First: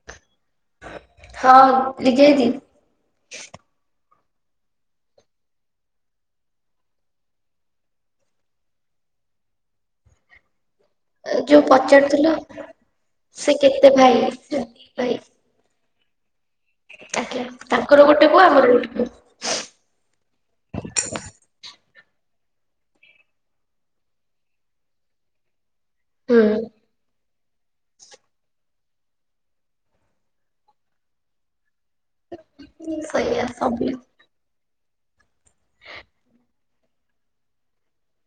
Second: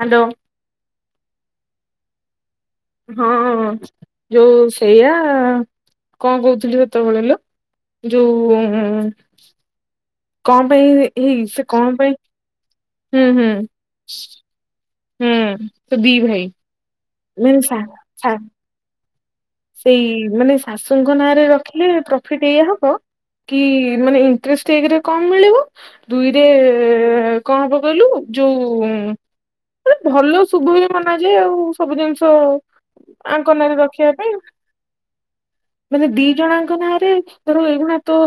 Hello. ହଁ, ଲିଗେଇଚି। ହଁ ଯୋଉ ସେଇଆ କଣ କହୁଥିଲି ସେତେବେଳେ ଲୋ? ଯୋଉ ଉଁ କଣ ପାଇଁ ଏଇ ଯୋଉ ସେ କଣ ପାଇଁ ପଚାରୁଥିଲ ହୁଁ ହୁଁ ସେ କେତେ ଭାଇ? ସେ ଦି ଭାଇ। ହୁଁ ସେ ଦି ଭାଇ। ଆଜ୍ଞା ମାନେ ସା ତାଙ୍କର ସା ଗୋଟେ ପୁଅ ଆମର ଗୋଟେ ପୁଅ। ସେଇ ମାନେ ଶାଶୁଙ୍କ ନାଁରେ ରଖିଲେ ତ ଫିଟ୍ ଏୟା ହବ କି ମାନେ ଇଣ୍ଟ୍ରେଷ୍ଟ ଏକରେ କମ ମିଳିବ ଦୁଇରେ ହୁଁ କଣ ହବ କହିଲୁ, ଯୋଉ ମାନେ ଭଲ ଶୁଭ ବି ମନାଯାଏ ଆଉ। ସବୁଦିନ ସେ ତ ସେଇଆ ଆଙ୍କ ନାଁରେ ସବୁ ରଖିବା ପାଇଁ ମାନେ ଦି ଜଣଆଙ୍କ ନାଁରେ, ଧର ଏଇଗୁଣା ତୋ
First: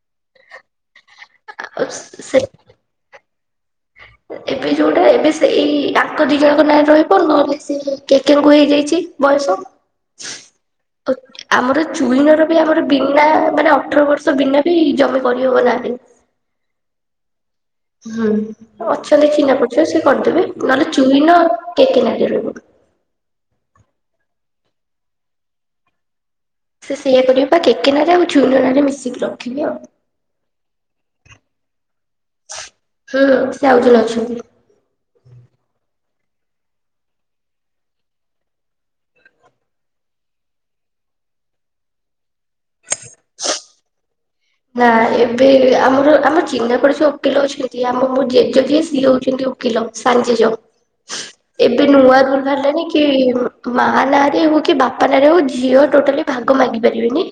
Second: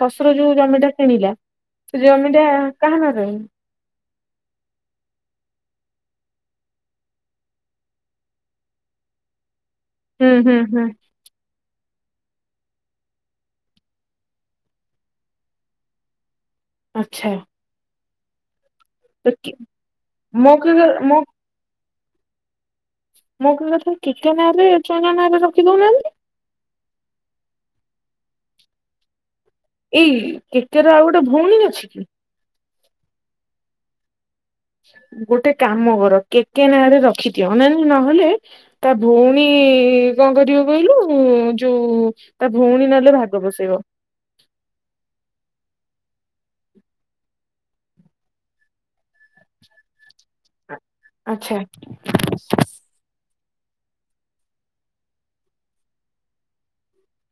ଶଶୁ ଶୁର ଯୋଉ ଜମିଟା କିଣିଲା, ସେ ଜମିଟା କାହା ନାଁରେ ରହିବ? ଏବେ ଯୋଉଟା ଏବେ ସେଇ ଆଙ୍କ ଦି ଜଣଙ୍କ ନାଁରେ ରହିବ, ନହେଲେ ସିଏ କେକେଙ୍କୁୁ ହେଇଯାଇଚି ବୟସ। ହୁଁ-ହୁଁ-ହୁଁ। ଚୁଇନର ବି ଆମର ବିନା ମାନେ ଅଠର ବର୍ଷ ବିନା ବି ଜମି କରିହବ ନାଁରେ। ଆଚ୍ଛା। ହୁଁ ଅଛନ୍ତି ତ କି ଚିହ୍ନା ପରିଚୟ ସିଏ କରିଦେବେ, ମୋ କହିବା ନହେଲେ ମୋ ଚୁଇନ କେକେ ନାଁରେ ରହିବ। ମୋ କହିବା କଥା, କେକେ ନାଁରେ ଚୁଇନ ନାଁରେ ରଖି ଦଉନାହାଁନ୍ତି? ସେ ସେଇଆ କରିବ ବା, କେକେ ନାଁରେ ଆଉ ଚୁଇନ ନାଁରେ ମିଶିକି ରଖି ଏଇ, କେକେର ଆଉ ଗୋଟେ ଭଉଣୀ ଅଛି କି? ହୁଁ। ସିଏ ଆଉ ଜଣେ ଅଛନ୍ତି। ଗୋଟେ କାମ କର, କେକେ ନାଁରେ ରଖିଦିଅ। ଅନାନୀ ନହେଲେ, ତା ଭଉଣୀ ଣୀ କଣ କରିବ କହିଲୁ, ଯୋଉ ତା ଭଉଣୀ ନହେଲେ ଭାଗ ବସେଇବ। ହ ନା ଏବେ ଆମର ଆମର ଚିହ୍ନା ପରିଚୟ ଓକିଲ ଅଛନ୍ତି। ଆମ ମୋ ଜେଜେ ଯିଏ, ସିଏ ହଉଛନ୍ତି ଓକିଲ ସାନଜେଜ। ଆଚ୍ଛା ଏବେ ନୂଆ ରୁଲ ବାହାରିଲାଣିି କି ମାଆ ନାଁରେ ହଉ, କି ବାପା ନାଁରେ ହଉ, ଝିଅ ଟୋଟାଲି ଭାଗ ମାଗି ପାରିବେନି।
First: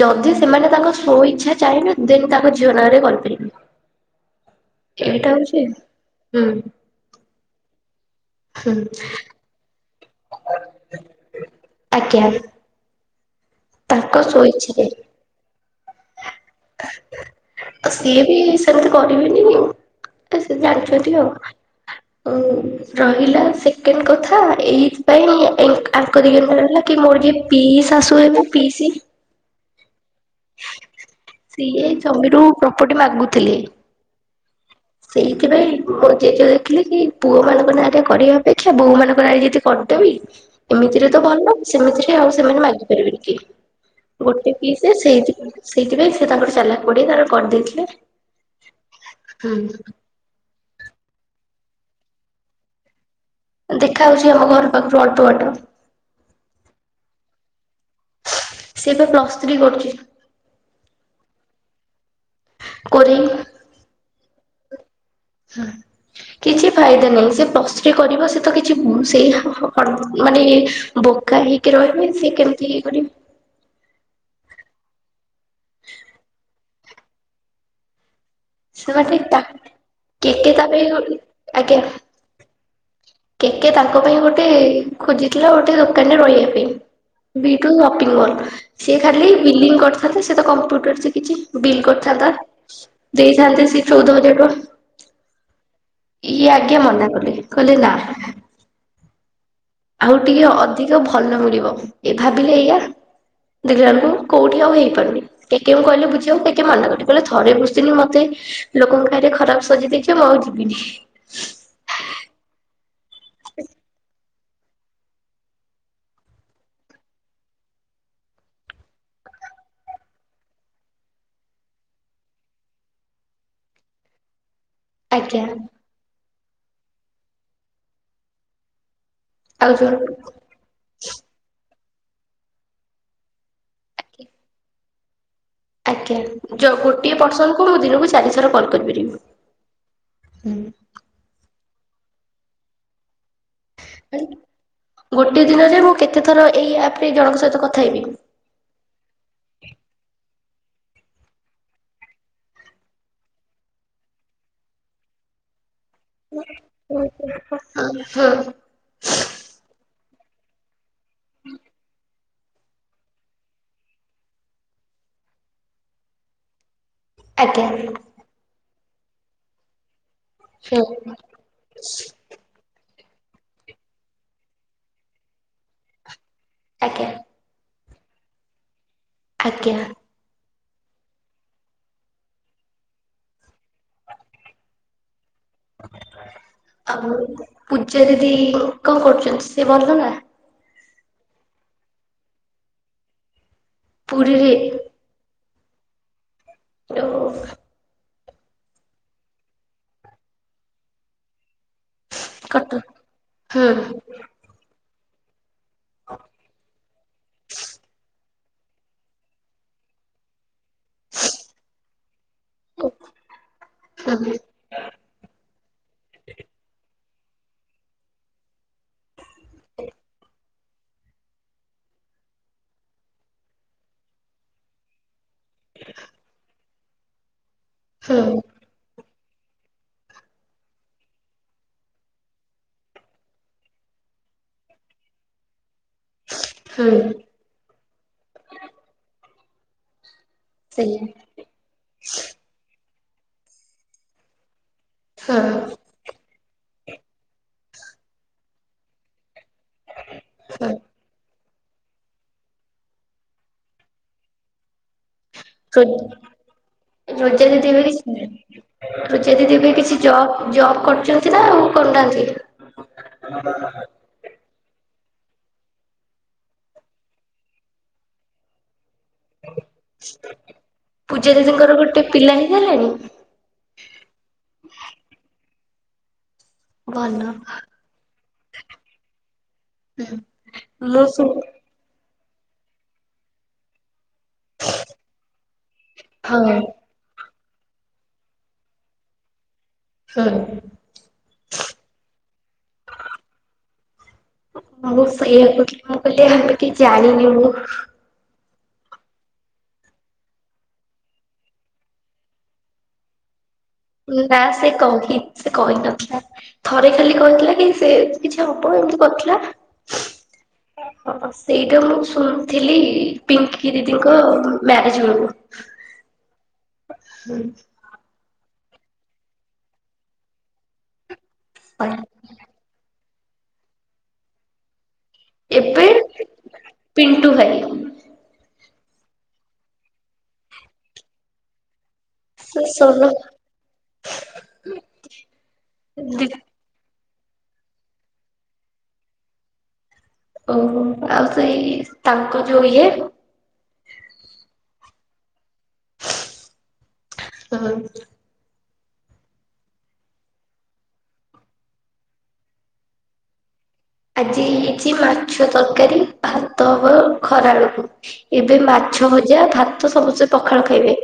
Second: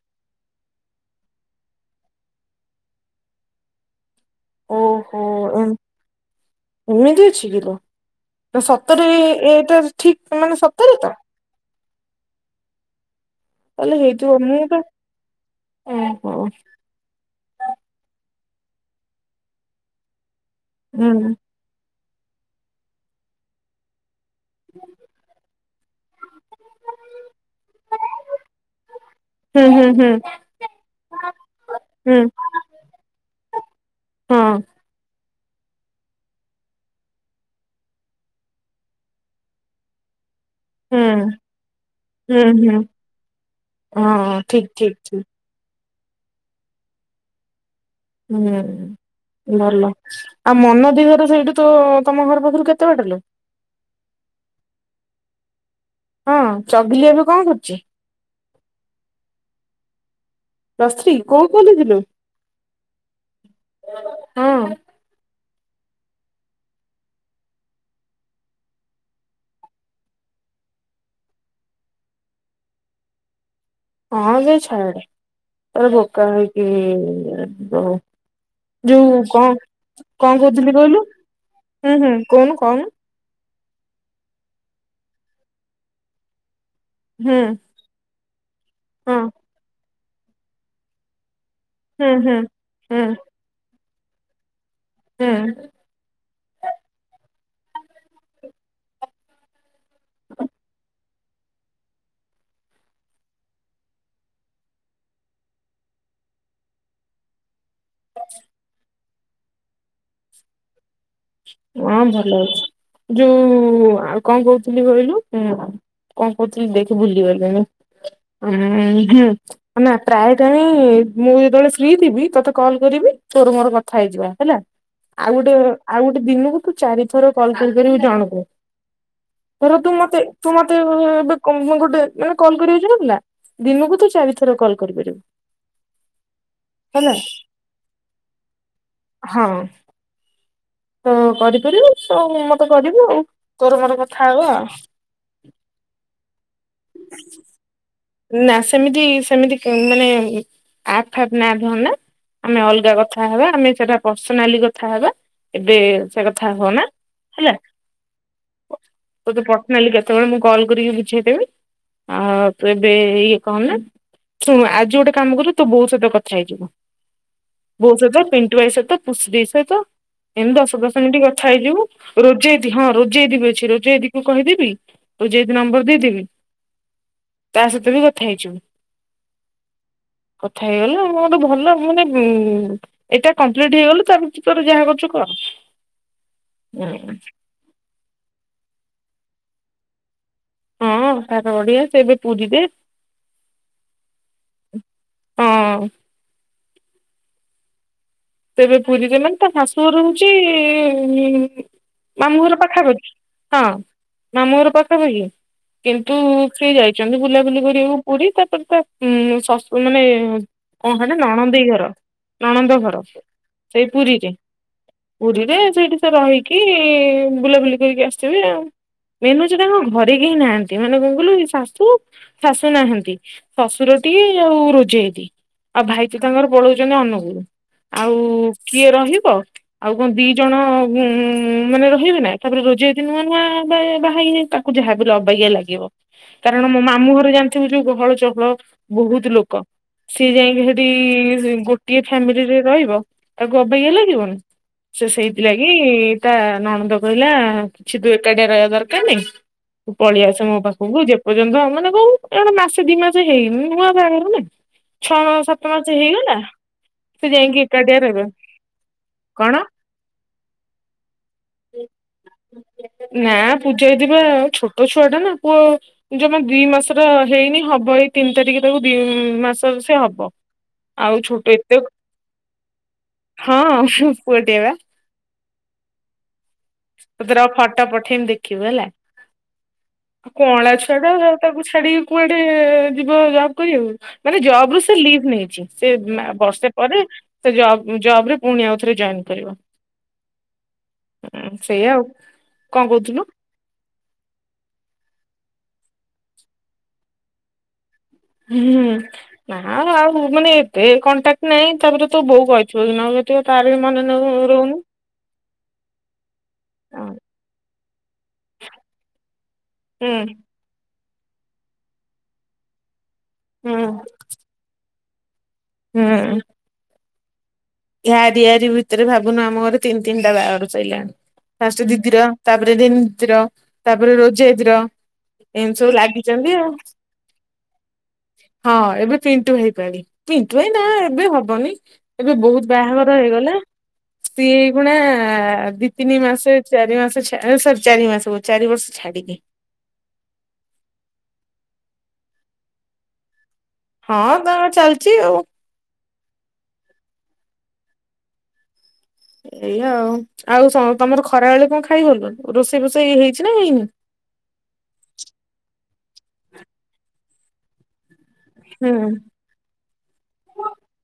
ଯଦି ସେମାନେ ତାଙ୍କ ସ୍ଵ ଇଚ୍ଛା ଚାହିଁବେ, ଦେନ୍ ତାଙ୍କ ଝିଅ ନାଁରେ କରିପାରିବେ। ଓହୋ ଏଇଟା ହଉଛି ହୁଁ। ଏମିତି ଅଛି କିଲୋ। ସତରେ ଏ-ଏଇଟା ଠିକ ମାନେ ସତରେ ତ? ଆଜ୍ଞା। ତାହେଲେ ତାଙ୍କ ହେଇଥିବ। ସ୍ଵ ମୁଁ ବା ଇଚ୍ଛାରେ। ଆଉ ସିଏ ବି ସେମତି କରିବେନି ଆ ସେ ହୁଁ ଜାଣିଚନ୍ତି ଆଉ। ଆଉ ରହିଲା ସେକେଣ୍ଡ କଥା ଥା, ଏଇଥିପାଇଁ ଏ ଆଙ୍କ ଦିଗରେ ରହିଲା କି, ମୋର କିଏ ପିଇଶାଶୂ ହେବେ ପିଇସି ହୁଁ-ହୁଁ-ହୁଁ। ସିଏ ଜମିରୁ ପ୍ରପର୍ଟି ମାଗୁଥିଲେ ହଁ ସେଇଥିପାଇଁ, ମୋ ଜେଜ ଦେଖିଲେ କି, ପୁଅମାନଙ୍କ ନାଁରେ କରିବା ଅପେକ୍ଷା ବୋହୂମାନଙ୍କ ନାଁରେ ଯଦି କରିଦେବି ହୁଁ ଏମିତିରେ ତ ଭଲ, ସେମିତିରେ ଆଉ ହୁଁ ସେମାନେ ହୁଁ ମାଗିପାରିବେନି କିଏ। ହଁ ଗୋଟେ ଠିକ ପିଇସୀ ଠିକ ଠିକ ସେଇଥି ସେଇଥିପାଇଁ ସିଏ ତାଙ୍କର ଚାଲାକ ପଡ଼ି ସିଏ ତାଙ୍କର କରିଦେଇଥିଲେ ହୁଁ ଭଲ। ଆଉ ମନ ଦିଦି ଘର ସେଇଠୁ ତୋ, ତମ ଘର ପାଖରୁ କେତେ ବାଟ ଲୋ? ଦେଖା ହଉଛି ଆମ ଘର ପାଖରୁ ଅଳ୍ପ ବାଟ। ହଁ ଚଗିଲି ଏବେ କଣ କରୁଛି ସିଏ ଏବେ ପ୍ଲସ୍ ଥ୍ରୀ କରୁଛି। ପ୍ଲସ ଥ୍ରି, କୋଉ କଲେଜ ଲୋ? କୋରେଇ। ହଁ। ହଁ। କିଛି ଫାଇଦା ନାହିଁ। ସିଏ ପ୍ଲସ ଥ୍ରି କରିବ ସେ ତ କିଛି ମୁଁ ସେଇ [unintelligible] ମାନେ ବୋ ବୋକା ହେଇକି ରହିବି, ସିଏ କେମତି ଇଏ କରିବ? ହଁ ଯେ ଛାଡେ। ତାର ବୋକା ହେଇକି ରହୁ। ସେମାନେ ଯୋଉ ତା କଣ, କଣ କେକେ ତା କହୁଥିଲି ପାଇଁ କହିଲୁ? ଆଜ୍ଞା ହୁଁ ହୁଁ, କହୁନୁ କହୁନୁ। କେକେ ତାଙ୍କ ପାଇଁ ଗୋଟେ, ଖୋଜିଥିଲା ଗୋଟେ ଦୋକାନରେ ରହିବା ହୁଁ ପାଇଁ ବି ଟୁ ସପିଂ ମଲ୍। ସେ ହଁ ଖାଲି ବିଲିଂ କରିଥାନ୍ତା, ସେ ତ କମ୍ପ୍ୟୁଟର ଶିଖିଚି ବିଲ୍ ହୁଁ କରିଥାନ୍ତା, ହୁଁ ହୁଁ ଦେଇଥାନ୍ତେ ସେ ଚଉଦ ହଜାର ଟଙ୍କା। ହୁଁ ଇଏ ଆଜ୍ଞା ମନା କଲେ କହିଲେ ନା। ଆଉ ଟିକେ ଅଧିକ ଭଲ ମିଳିବ ଏ ଭାବିଲେ ଏଇଆ। ଦେଖିଲାବେଳକୁ କୋଉଠି ଆଉ ହେଇପାରୁନି କେକେ କୁ କହିଲେ ବୁଝିବାକୁ କେକେ ମାନା କରିଦେଲେ କହିଲେ ଥରେ ତେଣୁ ମତେ ଲୋକଙ୍କ କାଇରେ ଖରାପ ସଜେଇ ଦେଇଛି, ମୁଁ ଆଉ ଯିବିନି। ହଁ ଭଲ ହେଇଛି। ଯୋଉ ଆଉ କଣ କହୁଥିଲି କହିଲୁ କଣ କହୁଥିଲି ଦେଖ ଭୁଲିଗଲିଣି ଉ ହୁଁ ଅନା ପ୍ରାୟ ଟାଇମି ମୁଁ ଯେତେବେଳେ ଫ୍ରି ଥିବି, ତତେ କଲ୍ କରିବି ତୋର ମୋର କଥା ହେଇଯିବା ହେଲା। ଆଉ ଆଜ୍ଞା ଗୋଟେ ଆଉ ଗୋଟେ ଦିନକୁ ତୁ ଚାରି ଥର କଲ କରିପାରିବୁ ଜଣକୁ। ଆଉ ଧର ତୁ ଜଣ ମତେ ତୁ ମତେ ଏବେ କଣ ଗୋଟେ ମାନେ କଲ୍ କରିବା ଇଛ଼ା ନଥିଲା। ଦିନୁକୁ ତୁ ଚାରିଥର କଲ୍ କରିପାରିବୁ। ଆଜ୍ଞା। ଯ ହେଲା ଗୋଟିଏ ପରସନ ମୁଁ ଦିନକୁ ଚାରିଥର କଲ୍ କରିପାରିବି। ହଁ ହୁଁ। ତ କରି ପାରିବୁ ତ ମତେ କରିବୁ ଆଉ। ତୋର ମୋର କଥା ହବା। ଗୋଟେ ଦିନରେ ମୁଁ କେତେ ଥର ଏଇ ଆପରେ ଜଣଙ୍କ ସହିତ କଥା ହେବି? ନା ସେମିତି ସେମିତି ମାନେ ଆପ୍ ଫାପ ନା ଧର ନା। ଆମେ ଅଲଗା କଥା ହବା ଆମେ ସେଟା ପର୍ସନାଲି କଥା ହେବା। ଏବେ ସେ କଥା ହ ନା ହଁ ହେଲା ଆଜ୍ଞା ହଁ ତତେ ପର୍ଶନାଲି କେତେବେଳେ ମୁଁ କଲ୍ କରିକି ବୁଝେଇଦେବି ଆଉ ତୁ ଏବେ ଇଏ କଣ ନା, ଶୁଣୁ ଆଜି ଗୋଟେ କାମ କରିବୁ ତୋ ବୋଉ ସହିତ କଥା ହେଇଯିବୁ। ବୋଉ ସହିତ ପେଣ୍ଟୁ ଭାଇ ସହିତ ପୁସି ଦେଇ ସହିତ। ଏମତି ଦଶ ଦଶ ମିଣ୍ଟି କଥା ହେଇଯିବୁ ରୋଜେଇ ଦିଦି ହଁ ରୋ ରୋଜେଇ ଦି ଅଛି ରୋଜେଇ ଦିକୁ କହିଦେବି? ରୋଜେଇ ଦିଦି ନମ୍ବର ଦେଇଦେବି। ଆଜ୍ଞା। ତା ସହିତ ବି କଥା ହେଇଯିବୁ। ଆଜ୍ଞା। କଥା ହେଇଗଲା ଆ ଗୋଟେ ଭଲ। ମାନେ ଉ ଏଇଟା କମ୍ପ୍ଲିଟ ହେଇଗଲେ ତା ଭିତରେ ଯାହା କରୁଛୁ କର। ଆଉ ହୁଁ ପୂଜା ଦିଦି କଣ କରୁଛନ୍ତି? ସେ ଭଲ ନା? ହଁ ତାର ତ ବଢ଼ିଆ ସେ ଏବେ ପୂରି ରେ ପୁରୀରେ? ହଁ। [unintelligible] ସେ ଏବେ ପୁରୀରେ ମାନେ ତା ଶାଶୁଘର ହଉଛି ଉ ମାମୁଁଘର କଟକ ପାଖାପାଖି ହଁ ହୁଁ। ମାମୁଁଘର ପାଖାପାଖି। କିନ୍ତୁ ସେ ଯାଇଛନ୍ତି ବୁଲାବୁଲି କରିବାକୁ ପୁରୀ। ତା ତ ତା ଶସୁ ମାନେ କଣ କହିଲ ନଣନ୍ଦେଇ ଘର ନଣନ୍ଦ ଘର। ସେଇ ପୁରୀରେ, ହୁଁ ପୁରୀରେ ସେଇଠି ସେ ରହିକି ସେ ବୁଲାବୁଲି କରିକି ଆସିବେ ଆଉ, ମେନ ହଉଚି ତାଙ୍କ ଘରେ ହିଁ ନାହାନ୍ତି। ମାନେ କଣ କହିଲୁ ଶାଶୁ, ଶାଶୁ ନାହାନ୍ତି ଶ୍ୱଶୁର ଟିଏ ଆଉ ରୋଜେଇ ଦିଦି। ଆଉ ଭାଇ ତ ତାଙ୍କର ପଳଉଛନ୍ତି ଅନୁଗୁଳୁ, ଆଉ ହୁଁ କିଏ ରହି ଵ ଆଉ କଣ ଦି ଜଣ ଉ ମାନେ ରହିବେ ନା ତାପରେ ରୋଜେଇ ଦିଦି ନୂଆ ନୂଆ ବାହା ବାହା [unintelligible] ତାକୁ ଯାହାବି ହେଲେ ଅବାଗିଆ ଲାଗିବ। କାରଣ ମୋ ହୁଁ ମାମୁଁ ଘରେ ଜାଣିଥିବୁ, ଯୋଉ ଗହଳ ଚହଳ ବହୁତ ଲୋକ! ସିଏ ଯାଇଁକି ହେଠି ସେଇଆ ଗୋଟିଏ ଫ୍ୟାମିଲିରେ ରହିବ। ତାକୁ ଅବାଗିଆ ଲାଗିବନି? ସେ ହଁ ସେଇଥିଲାଗି ତା ନଣନ୍ଦ କହିଲା କିଛି ତୁ ଏକା ଏକା ରହିବା ଦରକାର ନାଇଁ। ତୁ ପଳେଇଆସେ ମୋ ହଁ। ପାଖକୁ ଯେପର ଯ୍ୟନ୍ତ ମାନେ କୋଉ ଏ ମାନେ ମାସେ ଦି ମାସେ ହେଇନି ନୂଆ ବାହାଘର ନା। ଛଅ ମାସ ସାତ ମାସ ହେଇଗଲା! ସେ [unintelligible] ପୂଜା ଯାଇକି ଏକାଟିଆ ରହିବେ କଣ? ଦିଦି ଏବେ କିଛି ଜବ ଜବ କରୁଛନ୍ତି ନା ଆଉ କରୁନାହାନ୍ତି? ନା ପୂଜା ଦିଦି ପା ଆଉ ଛୋ ଛୁଆ ଟା ନା ପୁଅ ଜମା ଦି ମାସର ହେଇନି ହବଳି ତିନି ତାରିଖ ତାକୁ ଦି ମାସ ସେ ହବ ଆଉ ପୂଜା ଛୋଟ ଦିଦିଙ୍କର ଏତେ ଗୋଟେ ପିଲା ହେଇଗଲାଣି ହଁ, ପୁଅଟିଏ ବା ଭଲ ତତେ ର ଫଟୋ ପଠେଇମି ଦେଖିବୁ ହେଲା। ଆଉ କଅଁଳା ଛୁଆ ମୁଁ ଟା ତାକୁ ଛାଡିକି କୁଆଡେ ‌ ଯିବ ଜବ କରିବାକୁ ମାନେ ଜବ ରୁ ସେ ଲିଭ ନେଇଛି ସେ ହଁ ବର୍ଷେ ପରେ ବ ଜବ ରେ ପୁଣି ଆଉଥରେ ଜଏନ୍ କରିବ। ହଁ ହଁ ସେଇଆା ଆଉ କଣ କହୁଥିଲୁ? ମୁ ସେଇଆକୁଥିଲ ମୁଁ ଆମେ କି ଜାଣିନି ମୁଁ ହୁଁ ନାଉ ଆଉ ମାନେ ଏତେ କଣ୍ଟାକ୍ଟ ନାହିଁ ତାପରେ ତୋ ବୋଉ କହିଥିବ କି ନ କହିଥିବ ତାର ବି ମନେ ନ ନା ସେ ରହୁନି। କହି ସେ କହି ନଥିଲା ଥରେ ହୁଁ ଖାଲି କହିଥିଲା କି ସେ କିଛି ହବ ଏମିତି କରିଥିଲା ହୁଁ। ହ ସେଇଟା ମୁଁ ଶୁଣିଥିଲି ପିଙ୍କି ହୁଁ ଦିଦିଙ୍କ ମ୍ୟାରେଜ ବେଳକୁ। ହୁଁ। ଆରି ଆରି ଭିତରେ ଭାବୁନୁ ଆମ ଘୋରେ ତିନି ତିନିଟା ବାହାଘର ସଇଲାଣି। ଫାଷ୍ଟ ଦିଦିର ତାପରେ ଜିନି ଦିଦର ତାପରେ ରୋଜିୟା ଦିଦି ର। ଏମିତି ଏବେ ସବୁ ଲାଗିଛନ୍ତି ଆଉ। ପିଣ୍ଟୁ ଭାଇ ହଁ ଏବେ ପିଣ୍ଟୁଭାଇ ପାଳି ପିଣ୍ଟୁ ଏଇ ନା ଏବେ ହବନି ଏବେ ସେ ବହୁତ ସୋଲ ବାହାଘର ହେଇଗଲା ସ୍ତ୍ରୀ ଏଇଖୁଣା ଦି ତିନି ମାସ ଚାରି ମାସ ଚାରି ମାସ ଚାରି ବର୍ଷ ଛାଡିକି ଓହୋ ଆଉ ସେଇ ତାଙ୍କ ଯୋଉ ଇଏ ହଁ ତାଙ୍କର ଚାଲିଛି ଆଉ। [unintelligible] ଏଇଆ ଆଉ ଆଉ ତମର ଖରାବେଳେ କଣ ଖାଇଗଲୁ। ରୋଷେଇ ଫୋଷେଇ ହେଇଛି ନା ହେଇନି? ଆଜି ହେଇଛି ମାଛ ତରକାରୀ ଭାତ ଖରା ବେଳକୁ ଏବେ ହୁଁ ମାଛ ଭଜା ଭାତ ସମସ୍ତେ ପଖାଳ ଖାଇବେ।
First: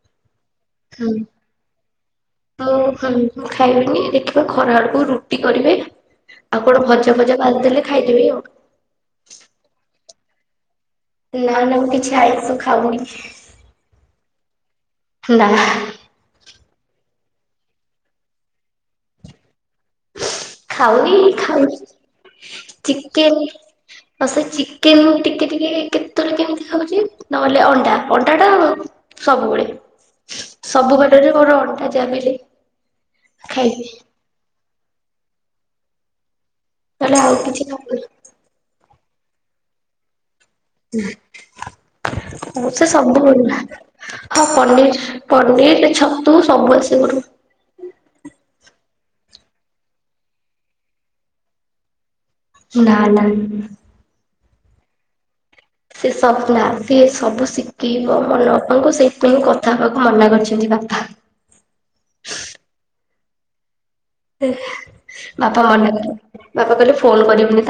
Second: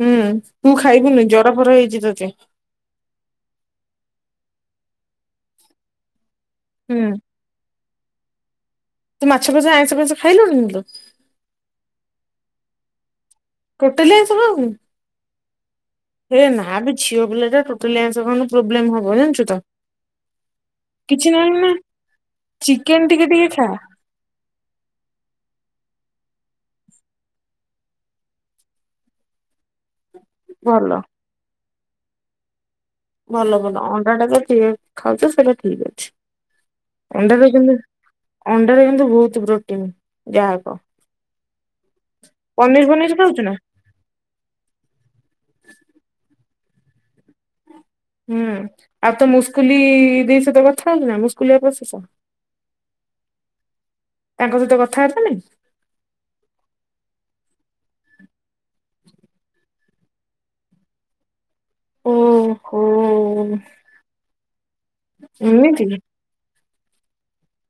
ହୁଁ ତୁ ହଁ ଖାଇବୁନି ଜର ଫର ହେଇଚି ତତେ ଆଉ ହଁ ଖାଇବନି ଦେଖିବା। ଖରା ଆଡକୁ ରୁଟି କରିବେ। ଆଉ କଣ ହୁଁ। ଭଜା ଫଜା ଭାଜି ଦେଲେ ଖାଇଦେବି ଆଉ। ଖାଇଲୁ କି ଲୋ? ନା ନା ମୁଁ କିଛି ଆଇଷ ଖାଉନି। ଟୋଟାଲ ଆଇଷ ଖାଉନୁ ନା ହେ ନାବେ ଝିଅ ପିଲା ଟା ଟୋଟାଲ ଆଇଷ ଖାଉନୁ ପ୍ରୋବ୍ଲେମ ହବ ଜାଣିଛୁ ତ? ଖାଉନି କିଛି ନାହିଁ ନା ଖାଉନି ଟିକେ ଚିକେନ ଟିକେ ଖା ଆଉ ସେ ଚିକେନ ଟିକେ ଟିକେ କେମିତି ଖାଉଛି ନହେଲେ। ଅଣ୍ଡା ଅଣ୍ଡା ଟା ସବୁବେଳେ ଭଲ। ସବୁ ବାରରେ ମୋର ଅଣ୍ଡା ଜାଆବି ହେଲେ ଭଲ ଭଲ ଖାଇବି ଅଣ୍ଡା ଟା ତ ଖାଉଛ ସେଇଟା ଠିକ ଅଛି। ନହେଲେ ଆଉ ଅଣ୍ଡାରେ କିଛି କିନ୍ତୁ ଖାଉନି ଅଣ୍ଡାରେ କିନ୍ତୁ ବହୁତ ପ୍ରୋଟିନ୍। ହୁଁ। ହ ପନିର ସେ ସବୁ ଫନିର ଭ ଖାଉଛୁ ନା? ହଁ ପନିର ପନିର ଛତୁ। ସବୁ ଆସ କର। ମୁଁ କହିଲି ଦେଇ ସହିତ କଥା ହୋଉଛୁ ନା ମୁଁ ସ୍କୁଲ ରେ? ନା ନା। ତାଙ୍କ ସହିତ କଥାବାର୍ତ୍ତା ନାଇ? ସେ ସବୁ ନା ସବୁ ଶିଖେଇବ ମନ ବାପାଙ୍କୁ, ସେଇଥିପାଇଁ କଥା ହବାକୁ ମନା କରିଛନ୍ତି ବାପା। ଓ ହୋ। ବାପା ମନେ କ ବାପା କହିଲେ ଫୋନ କରିବନି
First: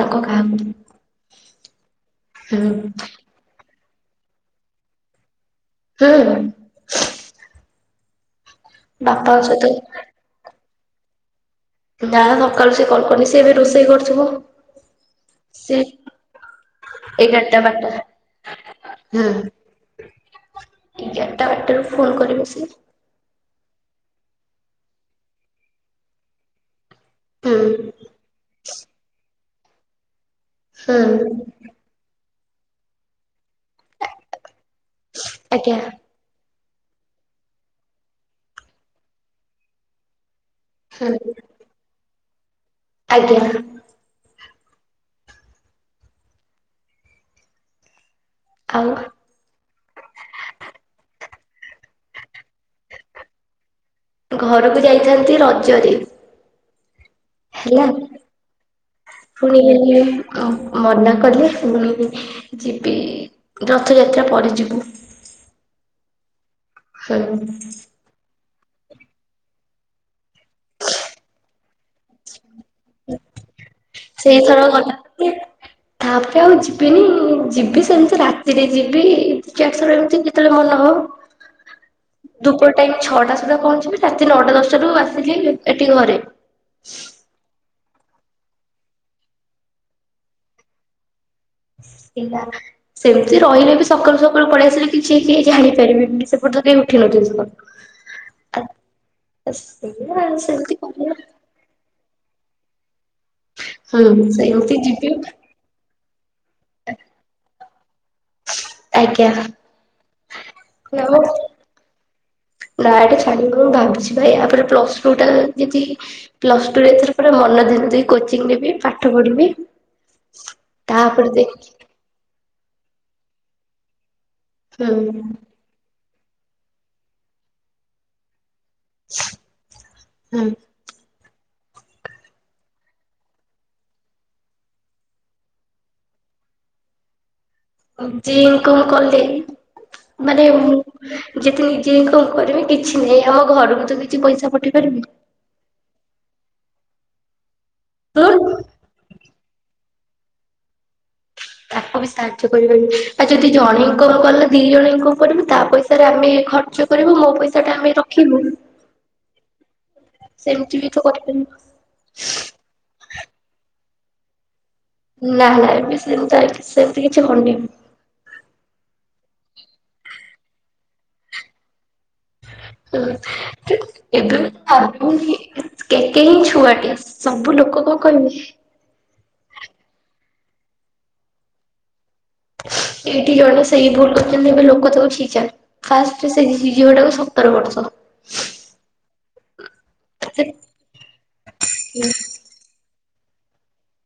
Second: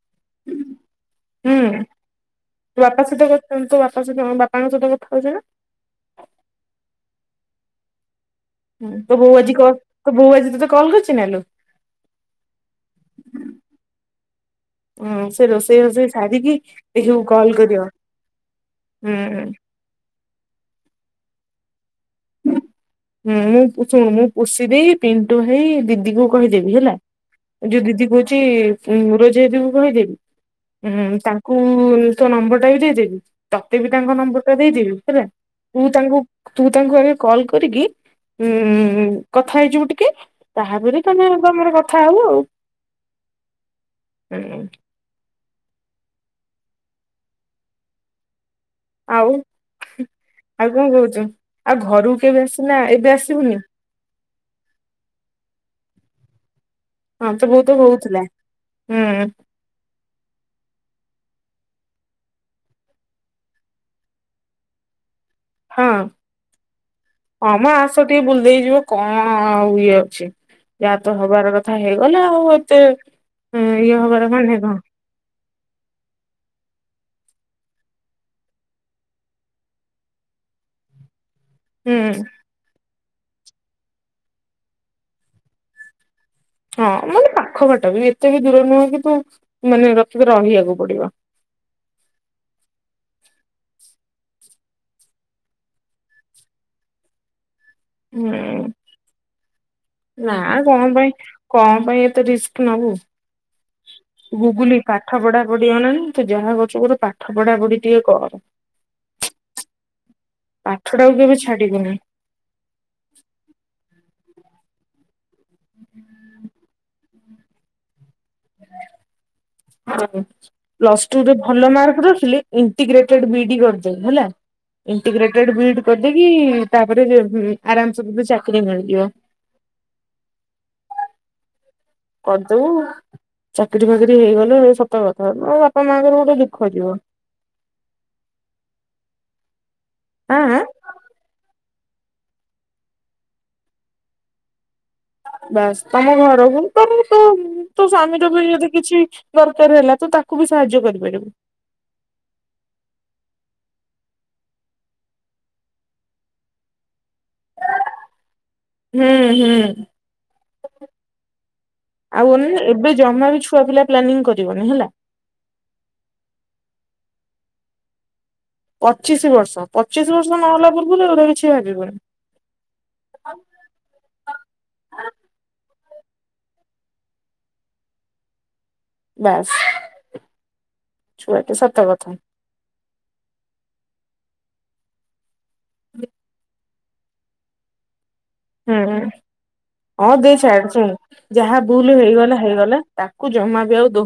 ହୁଁ ବାପା ସୁଧା କରଛନ୍ତି, ତୁ ବାପ କା ସହିତ ତମ ବାପାଙ୍କ ସହିତ କଥା ହଉଛ ନା। ହଁ ଅଂ ହୁଁ ତୋ ବୋଉଆଜି କ ସହିତ ତୋ ବୋଉ ଆଜି ତତେ କଲ୍ କରିଚି ନାଲୋ। ନା ସକାଳୁ ସେ କଲ କରିନି ସେ ଏବେ ରୋଷେଇ କରୁଥିବ। ଉଁ ସେ ରୋଷେଇ ଫୋଷେଇ ସାରିକି ଦେଖୀବୁ କଲ୍ ଏଗାରଟା କରିବ। ବାରଟା ହୁଁ। ଏଗାରଟା ଗୋଟେରୁ ଫୋନ କରିବ ସେ। ହୁଁ ମୁଁ ଶୁଣ ମୁଁ ପୁଷି ଦେଇ ପିଣ୍ଟୁ ଭାଇ ଦିଦିକୁ କହିଦେବି ହେଲା। ହୁଁ ଯୋଉ ଦିଦି କହୁଛି ମୁଁ ରୋଜି ଦିଦିଙ୍କୁ କହିଦେବି। ହୁଁ ତାଙ୍କୁ ତୋ ନମ୍ବର ଟା ବି ଦେଇଦେବି। ତତେ ବି ତାଙ୍କ ନମ୍ବର ଟା ଦେଇଦେବି ହେଲା ଆଜ୍ଞା ତୁ ତାଙ୍କୁ ତୁ ତାଙ୍କୁ ଆଗେ କଲ୍ କରିକି ଉଁ କଥା ହେଇଯିବୁ ଟିକେ। ତାହାପରେ ହୁଁ ତମେ ତମର କଥା ହଉ ଆଉ। ଆଜ୍ଞା। ହୁଁ। ଆଉ ଆଉ କଣ କହୁଛୁ? ଆଉ ଘରକୁ କେବେ ଆସିବୁନା ଏବେ ଆସିବୁନି? ଘରକୁ ଯାଇଥାନ୍ତି ରଜରେ। ହଁ ତ ବହୁତ ହେଲା ହଉଥିଲା ହୁଁ ପୁଣି ହେଲେ ମନା କହିଲେ ଶୁଣିବି ଯିବି ରଥଯାତ୍ରା ପରେ ଯିବୁ। ହଁ ହୁଁ ହମ ଆସ ଟିକେ ବୁଲି ଦେଇକିଯିବ। କଣଆ ଉ ଇଏ ଅଛି ଯାହାତ ହବାର କଥା ହେଇଗଲା ଆଉ ଏ ତେ ଇଏ ହବାର ମାନେ କଣ। ହଁ। ତାପରେ ଆଉ ଯିବିନି ଯିବି ସେମିତି ରାତିରେ ଯିବି ଏଠିକି ଆସିଲା ବେଳକୁ କେତେବେଳେ ମନ ହୁଁ ହେବ। ଧୂପ ଟାଇମ। ଛଅଟା ସୁଦ୍ଧା ପହଞ୍ଚିବି ରାତି ନଅଟା ଦଶଟାଠୁ ଆସିକି ଏଠି ଘରେ। ହଁ ମାନେ ପାଖବାଟ। ଏଟାବି ଏତେ ବି ଦୂର ନୁହଁ କିତୁ ମାନେ ରଖିବେ ରହିବାକୁ ପଡିବ। ହେଲା ସେମିତି ରହିଲେ ବି ସକାଳୁ ସକାଳୁ ପଳେଇ ଆସିଲେ କିଛି କିଏ ଜାଣିପାରିବେିନି ସେପଟ ଯଦି ନାଇଁ ଉଠି ନଥିଲି ତ। ହୁଁ ସେଇଆ ଆଉ ନା ସେମିତି କଣ ପାଇଁ କରିବା କଣ ପାଇଁ ଏତେ ରିସ୍କ। [inaudible] ହୁଁ ସେମିତି ଗୁଗୁଲି ଯିବି ପାଠ ପଢା ପଢି ଅନାନି ତୁ ଯାହା କରଛୁକର ପାଠ ପଢା ପଢି ଟିକେ କର। ଆଜ୍ଞା। ପାଠ ଟାକୁ ନାମ କେବେ ଛାଡିବୁନି ଡାଇରେକ୍ଟ ଛାଡିବ ବୋଲି ମୁ ଭାବିଛି। ଭାଇ ଆପରେ ପ୍ଲସ ଟୁ ଟା ଯଦି ପ୍ଲସ ଟୁ ରେ ଏଥର ପୁରା ମନ ଧ୍ୟାନ ଦେଇ କୋଚିଂ ନେବି ପାଠ ପଢିବି ତାପରେ ଦେଖ ଇଣ୍ଟିଗ୍ରେଟେଡ଼ ବିଡି କରିଦେ ହେଲା ହୁଁ ଇଣ୍ଟିଗ୍ରେଟେଡ଼ ବିଇଡି କର ଦେଇକି କି ତାପରେ ବି ଆରାମସେ ବି ଚା କିରି ମିଳିଯିବ। କରିଦବୁ ଉ ଚାକିରି ଫାକିରି ହେଇଗଲ ସତ କଥା ମାନେ ବାପା ମାଆଙ୍କର ଗୋଟେ ଦୁଃଖ ଯିବ। ଯେ ଇନକମ୍ କଲେ ଆଁ ମାନେ ଆଁ ଯେତେ ନିଜ କି କଣ କରିବି କିଛି ନାହିଁ ଆମ ଘରକୁ ତ କିଛି ପଇସା ପଠେଇ ପାରିବି। ବାସ ତମ ଘରକୁ ତ ତୋ ତୋ ସ୍ଵାମୀର ବି ଯଦି କିଛି ଦରକାର ହେଲା ତ ତାକୁ ବି ସାହାଯ୍ୟ କରିପାରିବୁ। ତାକୁ ବି ସାହାଯ୍ୟ କରିପାରିବି ଆଉ ଯଦି ଜଣେ ଇନକମ କଲା ଦି ଜଣଜାଙ୍କ ଉପରେ ବି ତା ପଇସାରେ ଆମେ ଖର୍ଚ୍ଚ କରିବୁ ମୋ ପଇସା ଟା ଆମେ ରଖିବୁ। ହୁଁ ହୁଁ। ସେମିତି ବି ତ କରିପାରିବୁ ଆଉ ଅନେଇଲ ଏବେ ଜମାରୁ ଛୁଆ ପିଲା ପ୍ଲାନିଂ କରିବନି ହେଲା। ନା ନା ଏବେ ସେମିତି ଏବେ ସେମିତି କିଛି ଘଟିନି। ପଚିଶି ବର୍ଷ ପଚିଶି ବର୍ଷ ନହେଲା ପୂରୁ ଏଗୁରା ଲକିଛି ଭାବିବୁନି। ଏବେ [unintelligible] କେତେ ହିଁ ଛୁଆଟିଏ ସବୁ ଲୋକ କଣ କହିବେ। ବାସ୍ ଚଛୁଆଟେ ସତକଥା। ଏଇଠି ଜଣେ ସେଇ ଭୁଲ କରିଛନ୍ତି ଏବେ ଲୋକ ତାକୁ ଛି ଛାକର ଫାଷ୍ଟେ ସେଇ ଝିଅ ଟାକୁ ସତର ବର୍ଷ। ହୁଁ ହଁ ଦେଏ ସେ ଛାଦେ ଶୁଣ ଯାହା ଭୁଲ ହେଇଗଲା ହେଇଗଲା ଜମା ବି ଆଉ ଦଉ